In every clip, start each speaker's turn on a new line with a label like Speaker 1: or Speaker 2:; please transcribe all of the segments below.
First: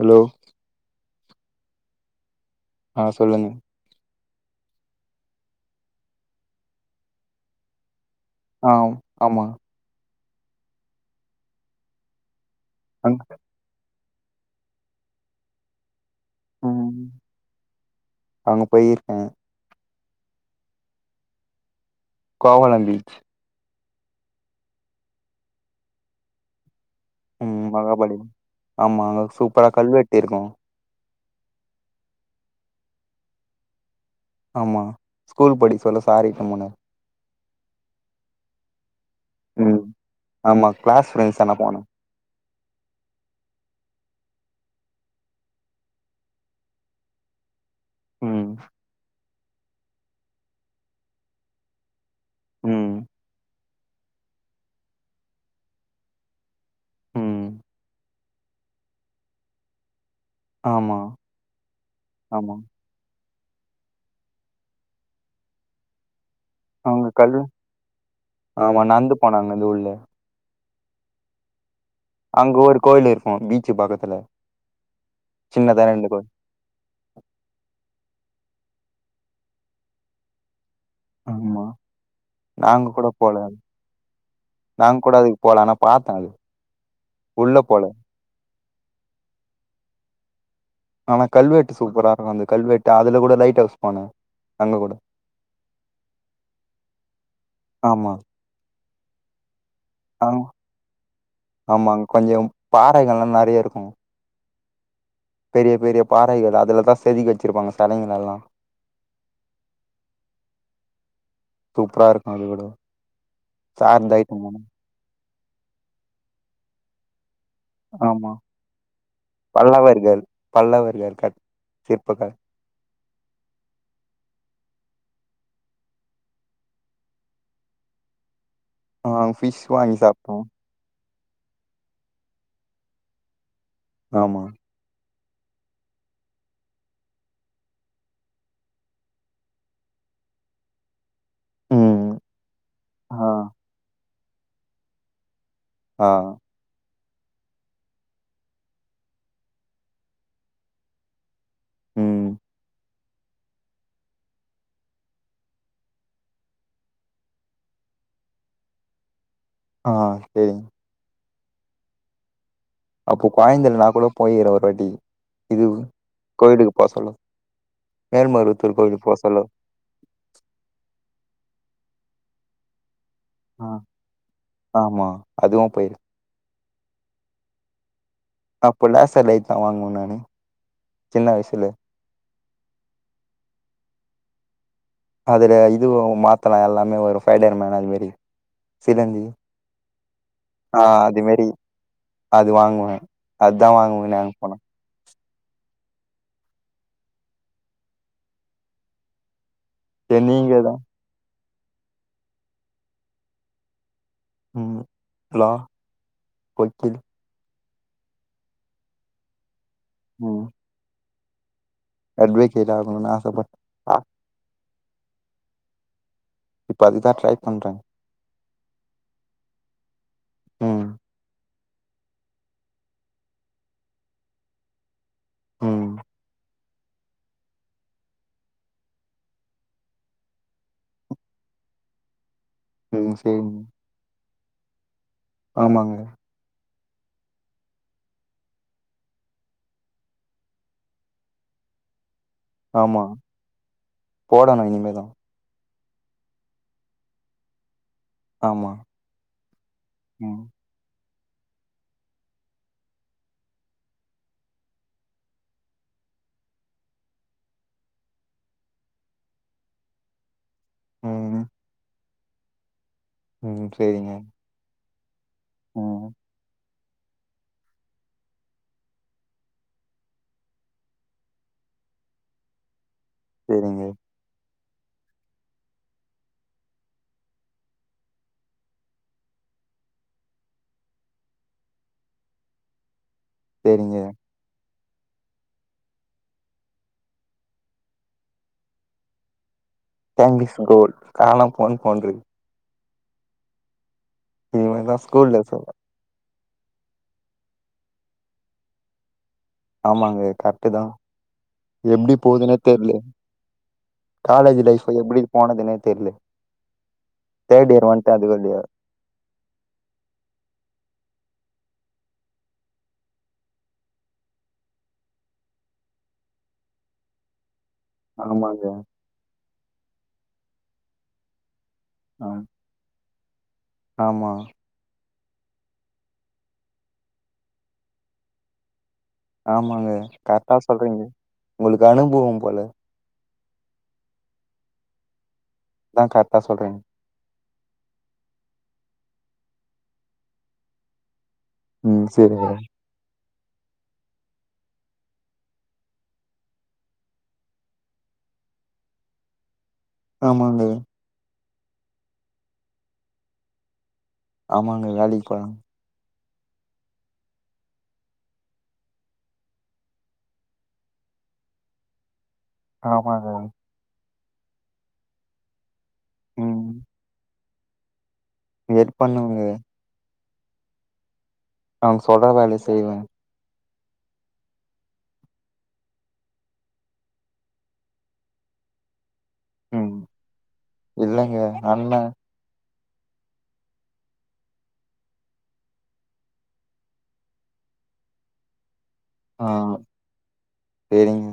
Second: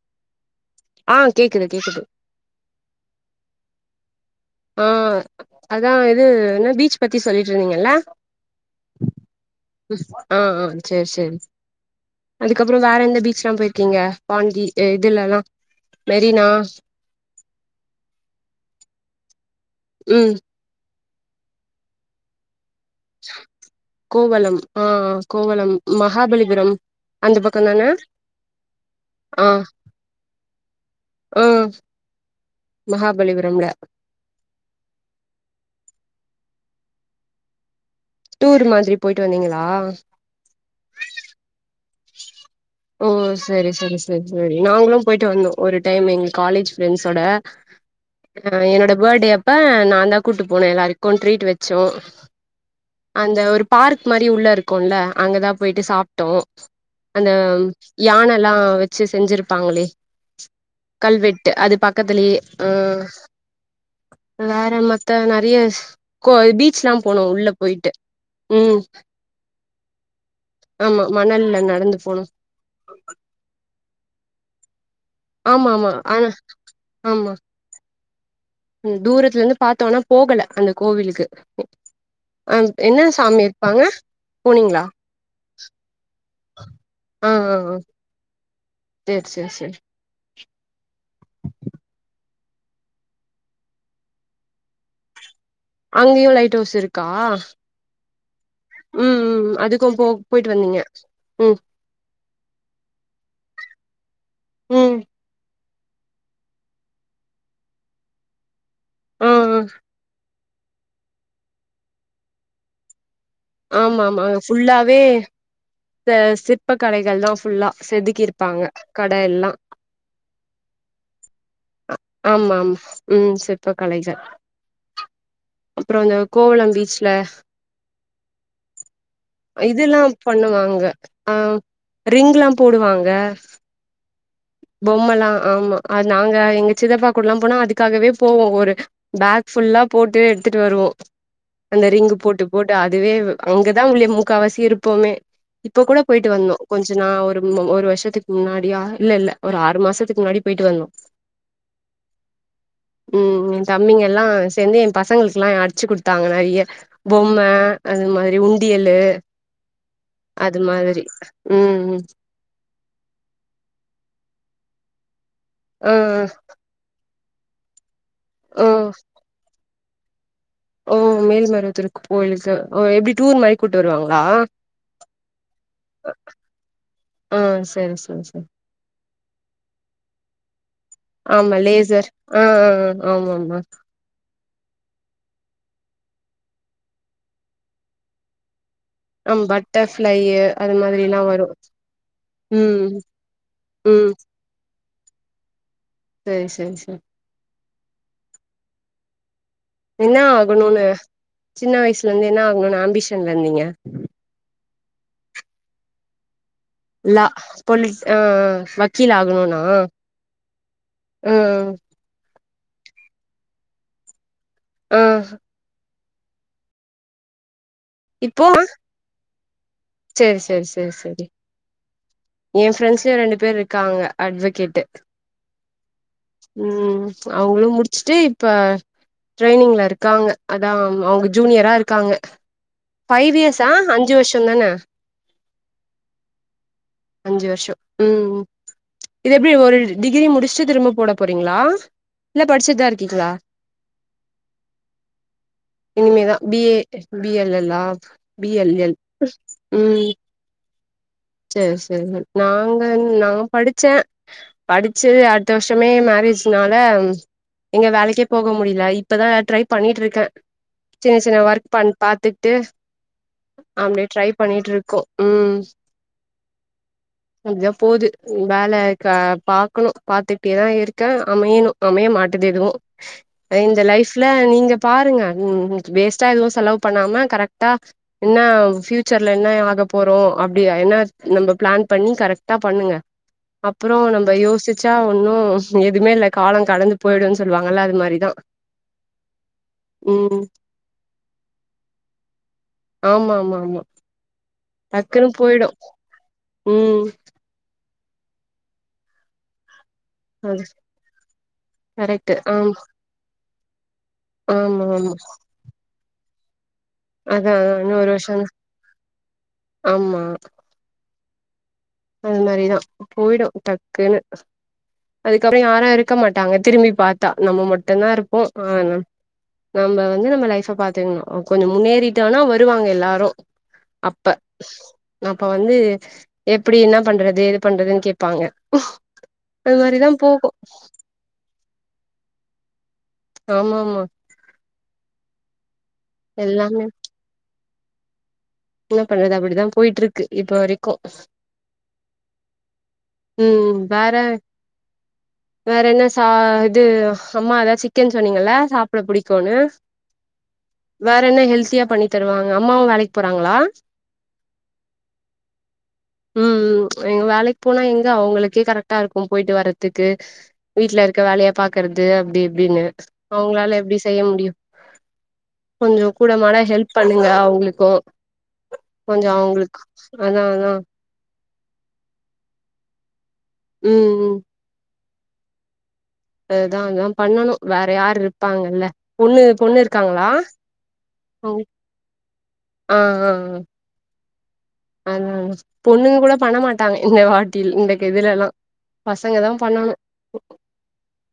Speaker 1: Hello
Speaker 2: ஆ கேக்குது கேக்குது
Speaker 1: ஆ சொல்லுங்க
Speaker 2: ஆ அதா இது என்ன பீச் பத்தி சொல்லிட்டு இருந்தீங்கல்ல
Speaker 1: ஆம் ஆமாங்க
Speaker 2: ம் ஆ ஆ சேர் சேரி அதுக்கப்புறோ வேற
Speaker 1: அங்
Speaker 2: எந்த பீச்லா போயிருக்கீங்க பாண்டி இதுலல்லா மெரினா
Speaker 1: ம் அங்க போயிருக்க
Speaker 2: ம்
Speaker 1: கோவளம் பீச்
Speaker 2: கோவளம் ஆ ஆ கோவளம் மகாபலிபுரம் அந்த
Speaker 1: ம்
Speaker 2: பக்கோ தான
Speaker 1: மகாபலி ஆமா அங்க சூப்பரா கல்வெட்டு இருக்கு
Speaker 2: ம் மகாபலிபுரம்ல
Speaker 1: ஆமா ஸ்கூல் படிக்க சொல்ல சாரு எட்னு போனாரு
Speaker 2: டூரு மாதிரி போயிட்டு வந்தீங்களா
Speaker 1: ம் ஆமா கிளாஸ் ஃபிரெண்ட்ஸ்னா போனோ
Speaker 2: ஓ செரி செரி செரி செரி நாங்களும் போயிட்டு வந்தோ ஒரு டைம் எங்க காலேஜ் ஃப்ரெண்ட்ஸோட
Speaker 1: ம்
Speaker 2: ஆ என்னோட பர்த்டே அப்ப நான்தா கூட்டு போன எல்லாருக்கு ட்ரீட் வச்சோ
Speaker 1: ம்
Speaker 2: அந்த ஒரு பார்க் மாரி உள்ள இருக்கு க்குல்ல அங்கதா போயிட்டு சாப்ட்டோ அந்த
Speaker 1: ம்
Speaker 2: யானலா வச்சி செஞ்சிருப்பாங்களே
Speaker 1: ஆமா
Speaker 2: கல்வெட்டு அது பக்கத்துலயே
Speaker 1: ஆமா
Speaker 2: அ வேற மத்த நெறையஸ் கோ பீச்லா
Speaker 1: அவங்க
Speaker 2: போனோ
Speaker 1: கல்லு
Speaker 2: உள்ள போயிட்டு ம்
Speaker 1: ஆமா நடந்து போனாங்க அது உள்ள
Speaker 2: ஆமா மணல்ல நடந்து போனோ
Speaker 1: அங்க ஒரு கோயிலு இருக்கும் பீச்சு பக்கத்துல
Speaker 2: ஆமா
Speaker 1: சின்னதா
Speaker 2: ஆமா
Speaker 1: ரெண்டு கோயில்
Speaker 2: ஆனா ஆமா ம் தூரத்துல இருந்து பாத்தோனா போகல அந்த கோவிலுக்கு
Speaker 1: ஆமா
Speaker 2: அ
Speaker 1: நாங்க
Speaker 2: என்ன
Speaker 1: கூட போல
Speaker 2: சாமி இருப்பாங்க போனீங்களா
Speaker 1: நாங்க கூட அதுக்கு போல ஆனா பாத்தே அது உள்ள போல
Speaker 2: சேர் செரி செரி
Speaker 1: ஆனா கல்வெட்டு சூப்பரா இருக்கு அந்த கல்வெட்டு அதுல கூட லைட் ஹவுஸ் போன அங்க கூட
Speaker 2: அங்கையு லைட் ஹவுஸ் இருக்கா
Speaker 1: ஆமா
Speaker 2: ம் ம் அது க்கு போ போயிட்டு வந்தீங்க ம்
Speaker 1: ஆமாங்க கொஞ்சம் பாறைகள்லா நெறைய இருக்கும்
Speaker 2: ம்
Speaker 1: பெரிய பெரிய பாறைகள் அதுலதான் செதுக்கி வச்சிருப்பாங்க செலைங்கலெல்லா
Speaker 2: ம் ம்
Speaker 1: சூப்பரா இருக்கும் அது கூட
Speaker 2: ஆமா
Speaker 1: சார்ந்த
Speaker 2: ஆமா
Speaker 1: ஐட்டம் தான
Speaker 2: ஃபுல்லாவே சிற்ப கலைகள்தா ஃபுல்லா செதுக்கி இருப்பாங்க கட எல்லாம்
Speaker 1: நல்லா தான் இருக்காரு பல்லவர்கள் க
Speaker 2: ஆமா ஆமா ம் சிற்ப்ப கலைகள் அப்புறம் இந்த கோவளம் பீச்ல
Speaker 1: ஆ ஃபிஷ் வாங்கி
Speaker 2: இதுல்லாம்
Speaker 1: சாப்ட்டோ
Speaker 2: பண்ணுவாங்க ஆ ரிங்ல்லாம் போடுவாங்க
Speaker 1: ஆமா
Speaker 2: பொம்மலா ஆமா அது நாங்க எங்க சிதப்பாக்குடலா போனா அதுக்காகவே போவோ ஒரு பேக் ஃபுல்லா போட்டு எடுத்துட்டு வருவோ அந்த
Speaker 1: ம்
Speaker 2: ரிங்கு போட்டு போட்டு அதுவே
Speaker 1: ஆ
Speaker 2: அங்கதா உள்ளே முக்காவாசி இருப்போமே இப்ப கூட
Speaker 1: ஆ
Speaker 2: போயிட்டு வந்தோ கொஞ்ச நா ஒரு முன்ன ஒரு வருஷத்துக்கு முன்னாடியா இல்ல இல்ல ஒரு ஆறு மாசத்துக்கு முன்னாடி போயிட்டு வந்தோ
Speaker 1: ம்
Speaker 2: ம் எ தம்பிங்கலா சேந்து எ பசங்களுக்குலா அடிச்சு குடுத்தாங்க நறிய பொம்ம அது மாரி உண்டியலு
Speaker 1: ஆ
Speaker 2: அது
Speaker 1: சேரிங்க
Speaker 2: மாதிரி ம் ம் ம்
Speaker 1: அப்போ கொயந்த இல்னா கூட போயிறே ஒரு வாட்டி இது
Speaker 2: ஆ
Speaker 1: கோயிலுக்கு போ சொல்லு
Speaker 2: ஆ
Speaker 1: மேல்மருவத்தூர் கோவிலு போ சொல்லு
Speaker 2: ஓ மேல்மருவத்தூருக் கோயிலுக்கு ஓ எப்டி டூர் மாரி
Speaker 1: ஆ
Speaker 2: கூப்ட்டு வருவாங்களா
Speaker 1: ஆமா அதுவு போய்
Speaker 2: ஆ செரி செரி செ
Speaker 1: அப்போலா சலைக்கா வாங்குவ நானு சின்ன
Speaker 2: ஆமா
Speaker 1: வயசுலே
Speaker 2: லேசர் ஆ ஆ ஆ ஆமாமா
Speaker 1: அதுல இது மாத்தலா எல்லாமே ஒரு ஃபைகர் மேன் அது மாரி சிலந்தி
Speaker 2: அம் பட்டர்ஃப்ளையி அது மாரி எல்லா வரு
Speaker 1: அது வாங்குவே
Speaker 2: ம்
Speaker 1: அதுதா வாங்குவே
Speaker 2: ம்
Speaker 1: நா அங்க போனா
Speaker 2: செரி செரி செ என்னா
Speaker 1: சரி நீங்க தா
Speaker 2: ஆகணுனு சின்ன வய்ஸ்லந்து என்ன ஆகணுன் அம்பிஷன்ல இந்தீங்க
Speaker 1: ம் ஹலோ புல் புது
Speaker 2: லா பொலி ஆ வக்கீல் ஆகணுனா
Speaker 1: ம்
Speaker 2: ம் ம்
Speaker 1: அட்வகேட் ஆகணுனு ஆசப்பட் ஆ
Speaker 2: ஆஹா
Speaker 1: இப்ப அதுதா ட்ரை பண்றே
Speaker 2: இப்போவா செரி செரி
Speaker 1: ம்
Speaker 2: செரி செரி எ ஃப்ரெண்ட்ஸ்லயு ரெண்டு பேர் இருக்காங்க அட்வோகேட்டு
Speaker 1: ம்
Speaker 2: ம் அவங்களு முடிச்சுட்டு இப்ப ட்ரெயனிங்ல இருக்காங்க அதா அவங் அவங்க ஜூனியரா இருக்காங்க
Speaker 1: ம்
Speaker 2: ஃபைவ்
Speaker 1: சரிங்க
Speaker 2: இயர்ஸா அஞ்சு வருஷந்தான
Speaker 1: ஆமாங்க
Speaker 2: அஞ்சு வருஷோ ம் ம் இது எப்டி ஒரு டிகிரி முடிச்சு திரும்ப போட போறீங்ளா இல்ல படிச்சிட்தா
Speaker 1: ஆமா
Speaker 2: இருக்கீங்ளா
Speaker 1: போடணு இனிமேதா
Speaker 2: இனிமேதா பி ஏ பி எல் எல்லா பி
Speaker 1: ஆமா
Speaker 2: எல் எல் ம் சேர் செரிங்க நாங்கன் நாங்க படிச்ச படிச்சி அடுத்த வர்ஷமே மேரேஜ்னால எங்க வேலைக்கே போக முடில இப்பதா நா ட்ரை பண்ணிட்ருக்க சின்ன சின்ன
Speaker 1: ம்
Speaker 2: ஒர்க் பண் பாத்துட்டு
Speaker 1: ம்
Speaker 2: அம்டியே
Speaker 1: சரிங்க
Speaker 2: ட்ரை பண்ணிட்ருக்கோ ம்
Speaker 1: ம்
Speaker 2: அப்தா போது ம் வேல கா பாக்கணு பாத்துட்டேதா இருக்க அமையணு அமைய மாட்டுது எதுவு
Speaker 1: [inaudible]
Speaker 2: இந்த லைஃப்ல நீங்க பாருங்க ம் இன்னிக்கு வேஸ்ட்டா எதுவு செலவு பண்ணாம கரெக்டா என்னா ஃபியூச்சர்ல என்ன ஆக போறோ அப்டியா என்ன நம்ப பிளேன் பண்ணி கரெக்டா பண்ணுங்க
Speaker 1: சரிங்க
Speaker 2: அப்புறோ நம்ப யோசிச் ச்சா ஒன்னு எதுமே இல்ல காலங் கடந்து போயிடுன் சொல்லுவாங்கல்ல அது மாரிதா
Speaker 1: டைம்
Speaker 2: ம்
Speaker 1: இஸ் கோல்டு காலம் பொன் போன்றது
Speaker 2: ஆமாமாமா
Speaker 1: இனிமேதா
Speaker 2: டக்குனு
Speaker 1: ஸ்கூல்ல
Speaker 2: போய்டு
Speaker 1: சொல்லு
Speaker 2: ம்
Speaker 1: ஆமாங்க
Speaker 2: அது
Speaker 1: கரெக்டு தா எப்டி
Speaker 2: கரெக்ட்
Speaker 1: போதுன்னே
Speaker 2: ஆமா
Speaker 1: தெர்ல காலேஜ்ஜு
Speaker 2: ஆமா
Speaker 1: லைஃப்பு
Speaker 2: ஆமா
Speaker 1: எப்டி போனதுனே தெர்ல
Speaker 2: அதா ஆ
Speaker 1: தேர்ட் இயர்
Speaker 2: இன்னு ஒரு
Speaker 1: வந்ட்ட அது
Speaker 2: வருஷோங் கழுச்
Speaker 1: வழியா
Speaker 2: ஆமா அது மாரி தா போய்டு டக்குன்னு அதுக்கப்பறோ யாரு இருக்க மாட்டாங்க திரும்பி பாக் ட்டா நம்ம மட்டுந்தா இருப்போ
Speaker 1: ஆமாங்க
Speaker 2: ஆ நம்ப வந்து நம்ம லைஃப்ப பாத்துகணு கொஞ்சோ
Speaker 1: ஆ
Speaker 2: முன்னேறிட்டோனா வருவாங்க எல்லாரு
Speaker 1: ஆமா
Speaker 2: அப்ப அப்ப வந்து அப்டி என்ன பண்றது ஏது பண்றதுன் கேப்பாங்க ம்
Speaker 1: ஆமாங்க கரெக்டா சொல்றீங்க உங்களுக்கு அனுபவம் போல
Speaker 2: ஆமா ஆமா
Speaker 1: அதா கரெக்டா சொல்றீங்க
Speaker 2: எல்லாமே என்ன பண்றது அப்டிதா போயிட்ருக்கு இப்போ வரைக்கு
Speaker 1: ம் சேரிங்க
Speaker 2: ம் வேற வேற என்ன சா இது அம்மா அதா சிக்கன் சொன்னீங்கள்ல சாப்ட புடிக்குன்னு
Speaker 1: ஆமாங்க
Speaker 2: வேற என்ன ஹெல்த்தியா பண்ணி தருவாங்க அம்மாவு வேலைக் போறாங்ளா
Speaker 1: ஆமாங்க வேலைக்கு போறாங்
Speaker 2: ம் ம் எங்க வேலைக் போனா எங்க அவங்களுக்கே கரெக்ட்டா இருக்கும் போயிட்டு வர்றதுக்கு வீட்ல இருக்க வேலய பாக்கறது அப்டி இப்டின்னு
Speaker 1: ஆமாங்க
Speaker 2: அவங்களால எப்டி செய்ய முடியு கொஞ்சோ கூடமாட
Speaker 1: ம்
Speaker 2: ஹெல்ப் பண்ணுங்க அவங்களுக்கு
Speaker 1: ஹெல்ப்
Speaker 2: கொஞ்சோ
Speaker 1: பண்ணுவங்க
Speaker 2: அவங்களுக்கு அதா அதா
Speaker 1: அவங்க சொல்ற வேலய செய்வ
Speaker 2: ம் ம் அதா அதாம் பண்ணனு வேற யாரு இருப்பாங்கல்ல பொண்ணு பொண்ணு
Speaker 1: ம்
Speaker 2: இருக்காங்களா
Speaker 1: இல்லங்க அண்ண
Speaker 2: ஆ ஆ ஆ அதா பொண்ணுங்க கூட பண்ணமாட்டாங்க இந்த வாட்டில் இந்த கெதுலெல்லா பசங்க
Speaker 1: ஆ
Speaker 2: தா பண்ணனு
Speaker 1: சரிங்க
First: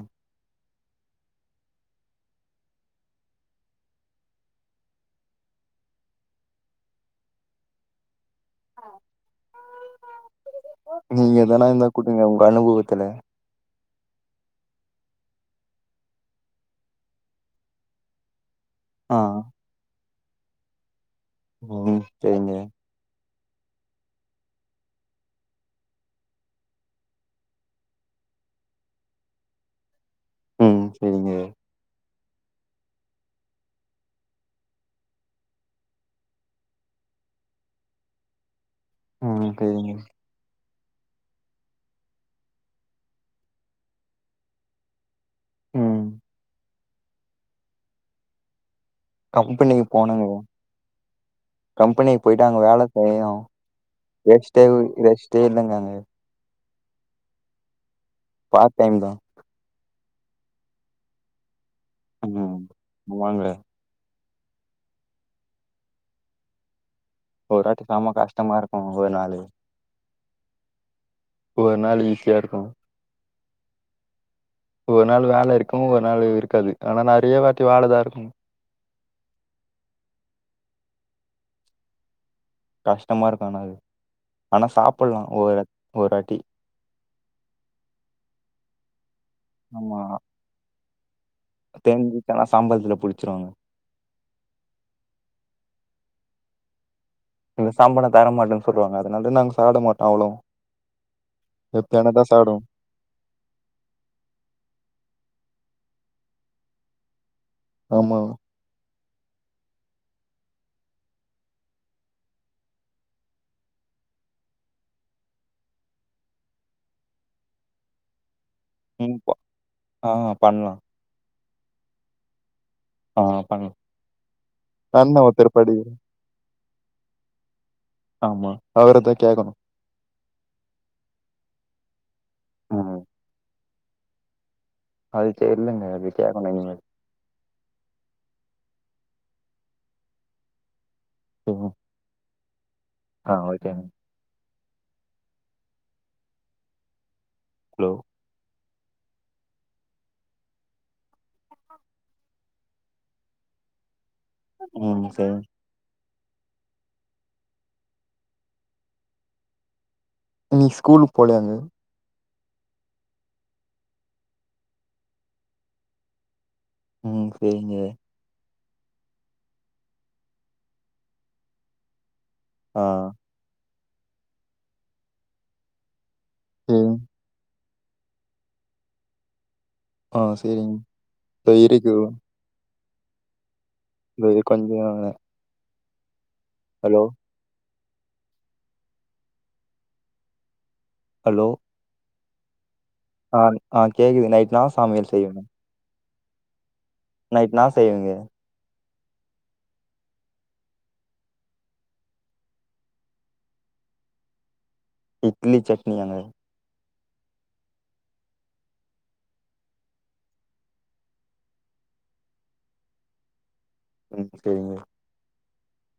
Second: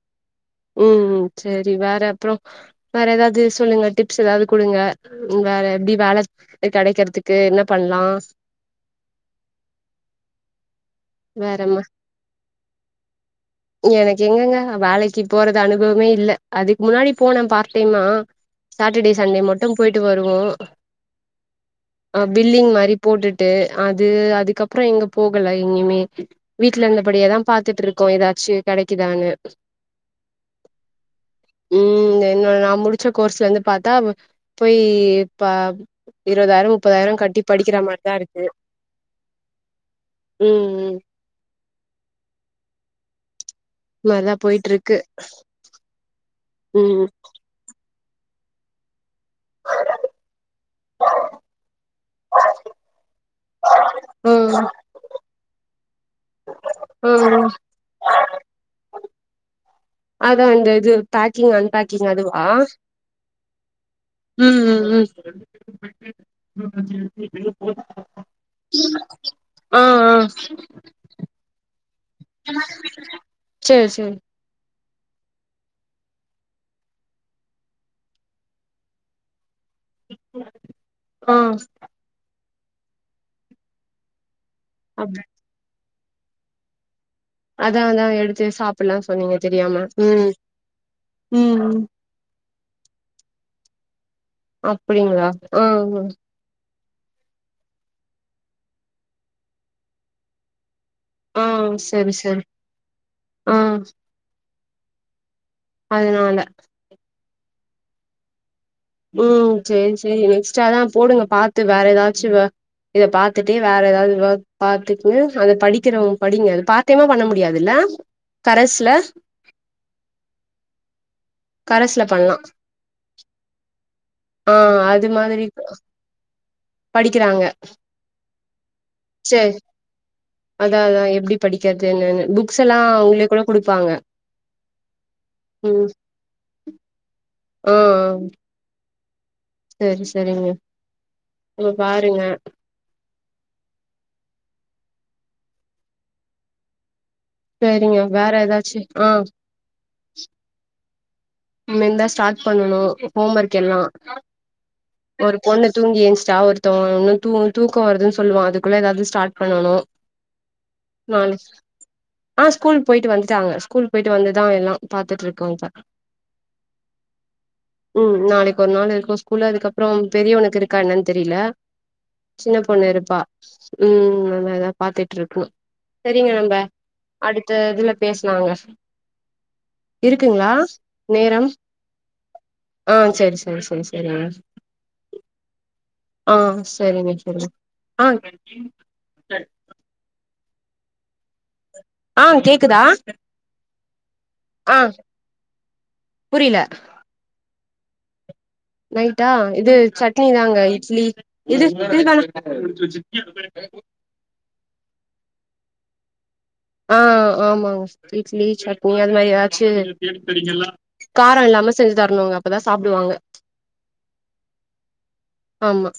Speaker 2: ம் சேரி வேற அப்புறோ வேற எதாவது சொல்லுங்க டிப்ஸ் எதாவது குடுங்க வேற எப்டி வேல து கெடைக்கறதுக்கு என்ன பண்லா
Speaker 1: நீங்க எதனா
Speaker 2: வேறம்மா
Speaker 1: இருந்தா கூட்டுங்க உங்க அனுபவத்துல
Speaker 2: எனக்கு எங்கங்க வேலைக்கு போறது அனுபவமே இல்ல அதுக்கு முன்னாடி போன பார்ட் டைமா சாட்டடே
Speaker 1: ஆ
Speaker 2: சண்டே மட்டும் போயிட்டு வருவோ
Speaker 1: ம்
Speaker 2: அ
Speaker 1: சரிங்க
Speaker 2: பில்லிங் மாரி போட்டுட்டு அது அதுக்கப்புறோ எங்க போகல எங்கயுமே வீட்டல இருந்தபடியேதாம் பாத்துட்டு இருக்கோ எதாச்சு கெடைக்குதான்னு
Speaker 1: ம் சேரிங்க
Speaker 2: ம் என்னோட நா முடிச்ச கோர்ஸ் வந்து பாத்தா போயி இப்பா இருபதாயிரோ முப்பதாயிரோ கட்டி படிக்கிற மார் தா இருக்கு
Speaker 1: ம் ஓகேங்க
Speaker 2: ம் ம் இது மார் தா போயிட்ருக்கு
Speaker 1: ம்
Speaker 2: ம்
Speaker 1: கம்பனிக்கு போனுங்க கம்பனிக்கு பொயிட்டு அங்க வேல செய்யு ரெஸ்டே
Speaker 2: ம்
Speaker 1: ரெஸ்டே இல்லங்கங்க
Speaker 2: ஆ உ
Speaker 1: பார்ட் டைம் தா
Speaker 2: அதா அந்த இது பேக்கிங் அன்பேக்கிங் அதுவா
Speaker 1: ம் ஆமாங்க
Speaker 2: ம் ம் ம்
Speaker 1: ஒரு வாட்டி சேம கஷ்டமா இருக்கு ஒரு நாளு
Speaker 2: ஆ ஆ
Speaker 1: ஒரு நாளு ஈஸியா இருக்கு
Speaker 2: சேர் சேரிங்
Speaker 1: ஒவ்வொரு நாளு வேல இருக்கு ஒவ்வொரு நாளு இருக்காது ஆனா நெறைய வாட்டி வேல தா இருக்கும்
Speaker 2: ஆ
Speaker 1: கஷ்டமா இருக்கு ஆனா அது ஆனா
Speaker 2: அப்
Speaker 1: சாப்புட்லா ஒரு ஒவ்வொரு வாட்டி
Speaker 2: அதா அதா எடுத்து சாப்புட்லா சொன்னீங்க தெரியாம
Speaker 1: ஆமா
Speaker 2: ம் ம் ம்
Speaker 1: எங்களுக்கெல்லா சம்பளத்துல புடிச்சுருவங்க
Speaker 2: அப்புடிங்களா ஆ ஆமாங்க
Speaker 1: இந்த சம்பளோ தரமாட்டேன்னு சொல்லுவாங்க அதுனால தா நாங்க சாப்ட மாட்டோ அவ்ளோவு
Speaker 2: ஆ செரி செரி ஆ அதுனால
Speaker 1: ஆமாங்
Speaker 2: ம் செரி செரி நெக்ஸ்ட் அதா போடுங்க பாத்து வேற எதாச்சு வ இத பாத்துட்டே வேற எதாவது வெர்க் பாத்துக்குன்னு அத படிக்கிறவுங்க படிங்க அது பாத் சத்தியமா பண்ண முடியாதுல்ல கரஸ்ல
Speaker 1: ம் ப ஆ பண்லா
Speaker 2: கரஸ்ல பண்லா
Speaker 1: ஆ பண்
Speaker 2: ஆ அது மாதிரி படிக்கிறாங்க
Speaker 1: ஆமா அவரதா கேக்கணு
Speaker 2: சேரி அதா அதா எப்டி படிக்கற்து என்னன்னு புக்ஸ் எல்லா
Speaker 1: ம்
Speaker 2: உள்ளே கூட குடுப்பாங்க
Speaker 1: அது
Speaker 2: ம்
Speaker 1: தெர்லங்க அது கேக்கனு இனிமேல்
Speaker 2: ஆ ஆம் செர் செரிங்க
Speaker 1: சரி.
Speaker 2: ஆமா பாருங்க
Speaker 1: ஆ ஓகேங்க ஹலோ
Speaker 2: செரிங்க வேற எதாச்சு ஆ மேந்தா ஸ்டாட் பண்ணுனு ஹோமர்க் எல்லா
Speaker 1: ம் சரி
Speaker 2: ஒரு பொண்ணு தூங்கி ஏஞ்ச்டா ஒருத்தவுங்க இன்னு தூ தூக்கோ வருதுன் சொல்லுவா அதுகுள்ள எதாவது ஸ்டாட் பண்ணணு
Speaker 1: இன்னிக் ஸ்கூலுக்கு போலயாங்க
Speaker 2: ஆ ஸ்கூல்க்கு போய்ட்டு வந்துட்டாங்க ஸ்கூல் போய்ட்டு வந்துதா எல்லா பாத்துட்ருக்காங் இப்ப
Speaker 1: ம் செரிங்க
Speaker 2: ம் நாளைக்கு ஓரு நாளு இருக்கு ஸ்கூலு அதுக்கப்றோ பெரியவனுக்கு இருக்கா என்னன் தெரில சின்ன
Speaker 1: ஆ
Speaker 2: பொண்ணு இருப்பா ம் அவ எதா பாத்துட்ருக்கு செரிங்க நம்ப
Speaker 1: ம்
Speaker 2: அடுத்த இதுல பேசலாங்க
Speaker 1: ஆ
Speaker 2: இருக்குங்ளா
Speaker 1: சரிங்க
Speaker 2: நேரம்
Speaker 1: இதோ இருக்கு
Speaker 2: ஆ சேரி சேரி சேரி சே
Speaker 1: இந்த இது கொஞ்ச நாளா
Speaker 2: ஆ சேரிங்க சேரிங்க ஆ
Speaker 1: ஹலோ
Speaker 2: ஆ கேக்குதா
Speaker 1: ஆங் ஆ கேக்குது நைட் இன்னா சமையல் செய்யணு
Speaker 2: புரியல
Speaker 1: நைட் இன்னா செய்வீங்க
Speaker 2: நைட்டா இது சட்னி தாங்க இட்லி இது [inaudible]
Speaker 1: இட்லி சட்னியாங்க
Speaker 2: ஆ ஆமாங்க இட்லி சட்னி அது மாரி எதாச்சு கார இல்லாம செஞ்சு தரணுங்க அப்பதா சாப்டுவாங்க
Speaker 1: ம் சேரிங்க
Speaker 2: ஆமா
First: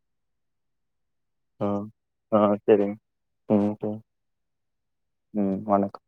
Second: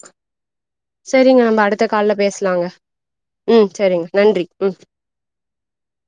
Speaker 2: சேரிங்க நம்ப
Speaker 1: ஆ
Speaker 2: அடுத்த கால்ல
Speaker 1: ஆ
Speaker 2: பேசலாங்க
Speaker 1: சரிங்க
Speaker 2: ம் சேரிங்க நன்றி ம்
Speaker 1: ம் வணக்க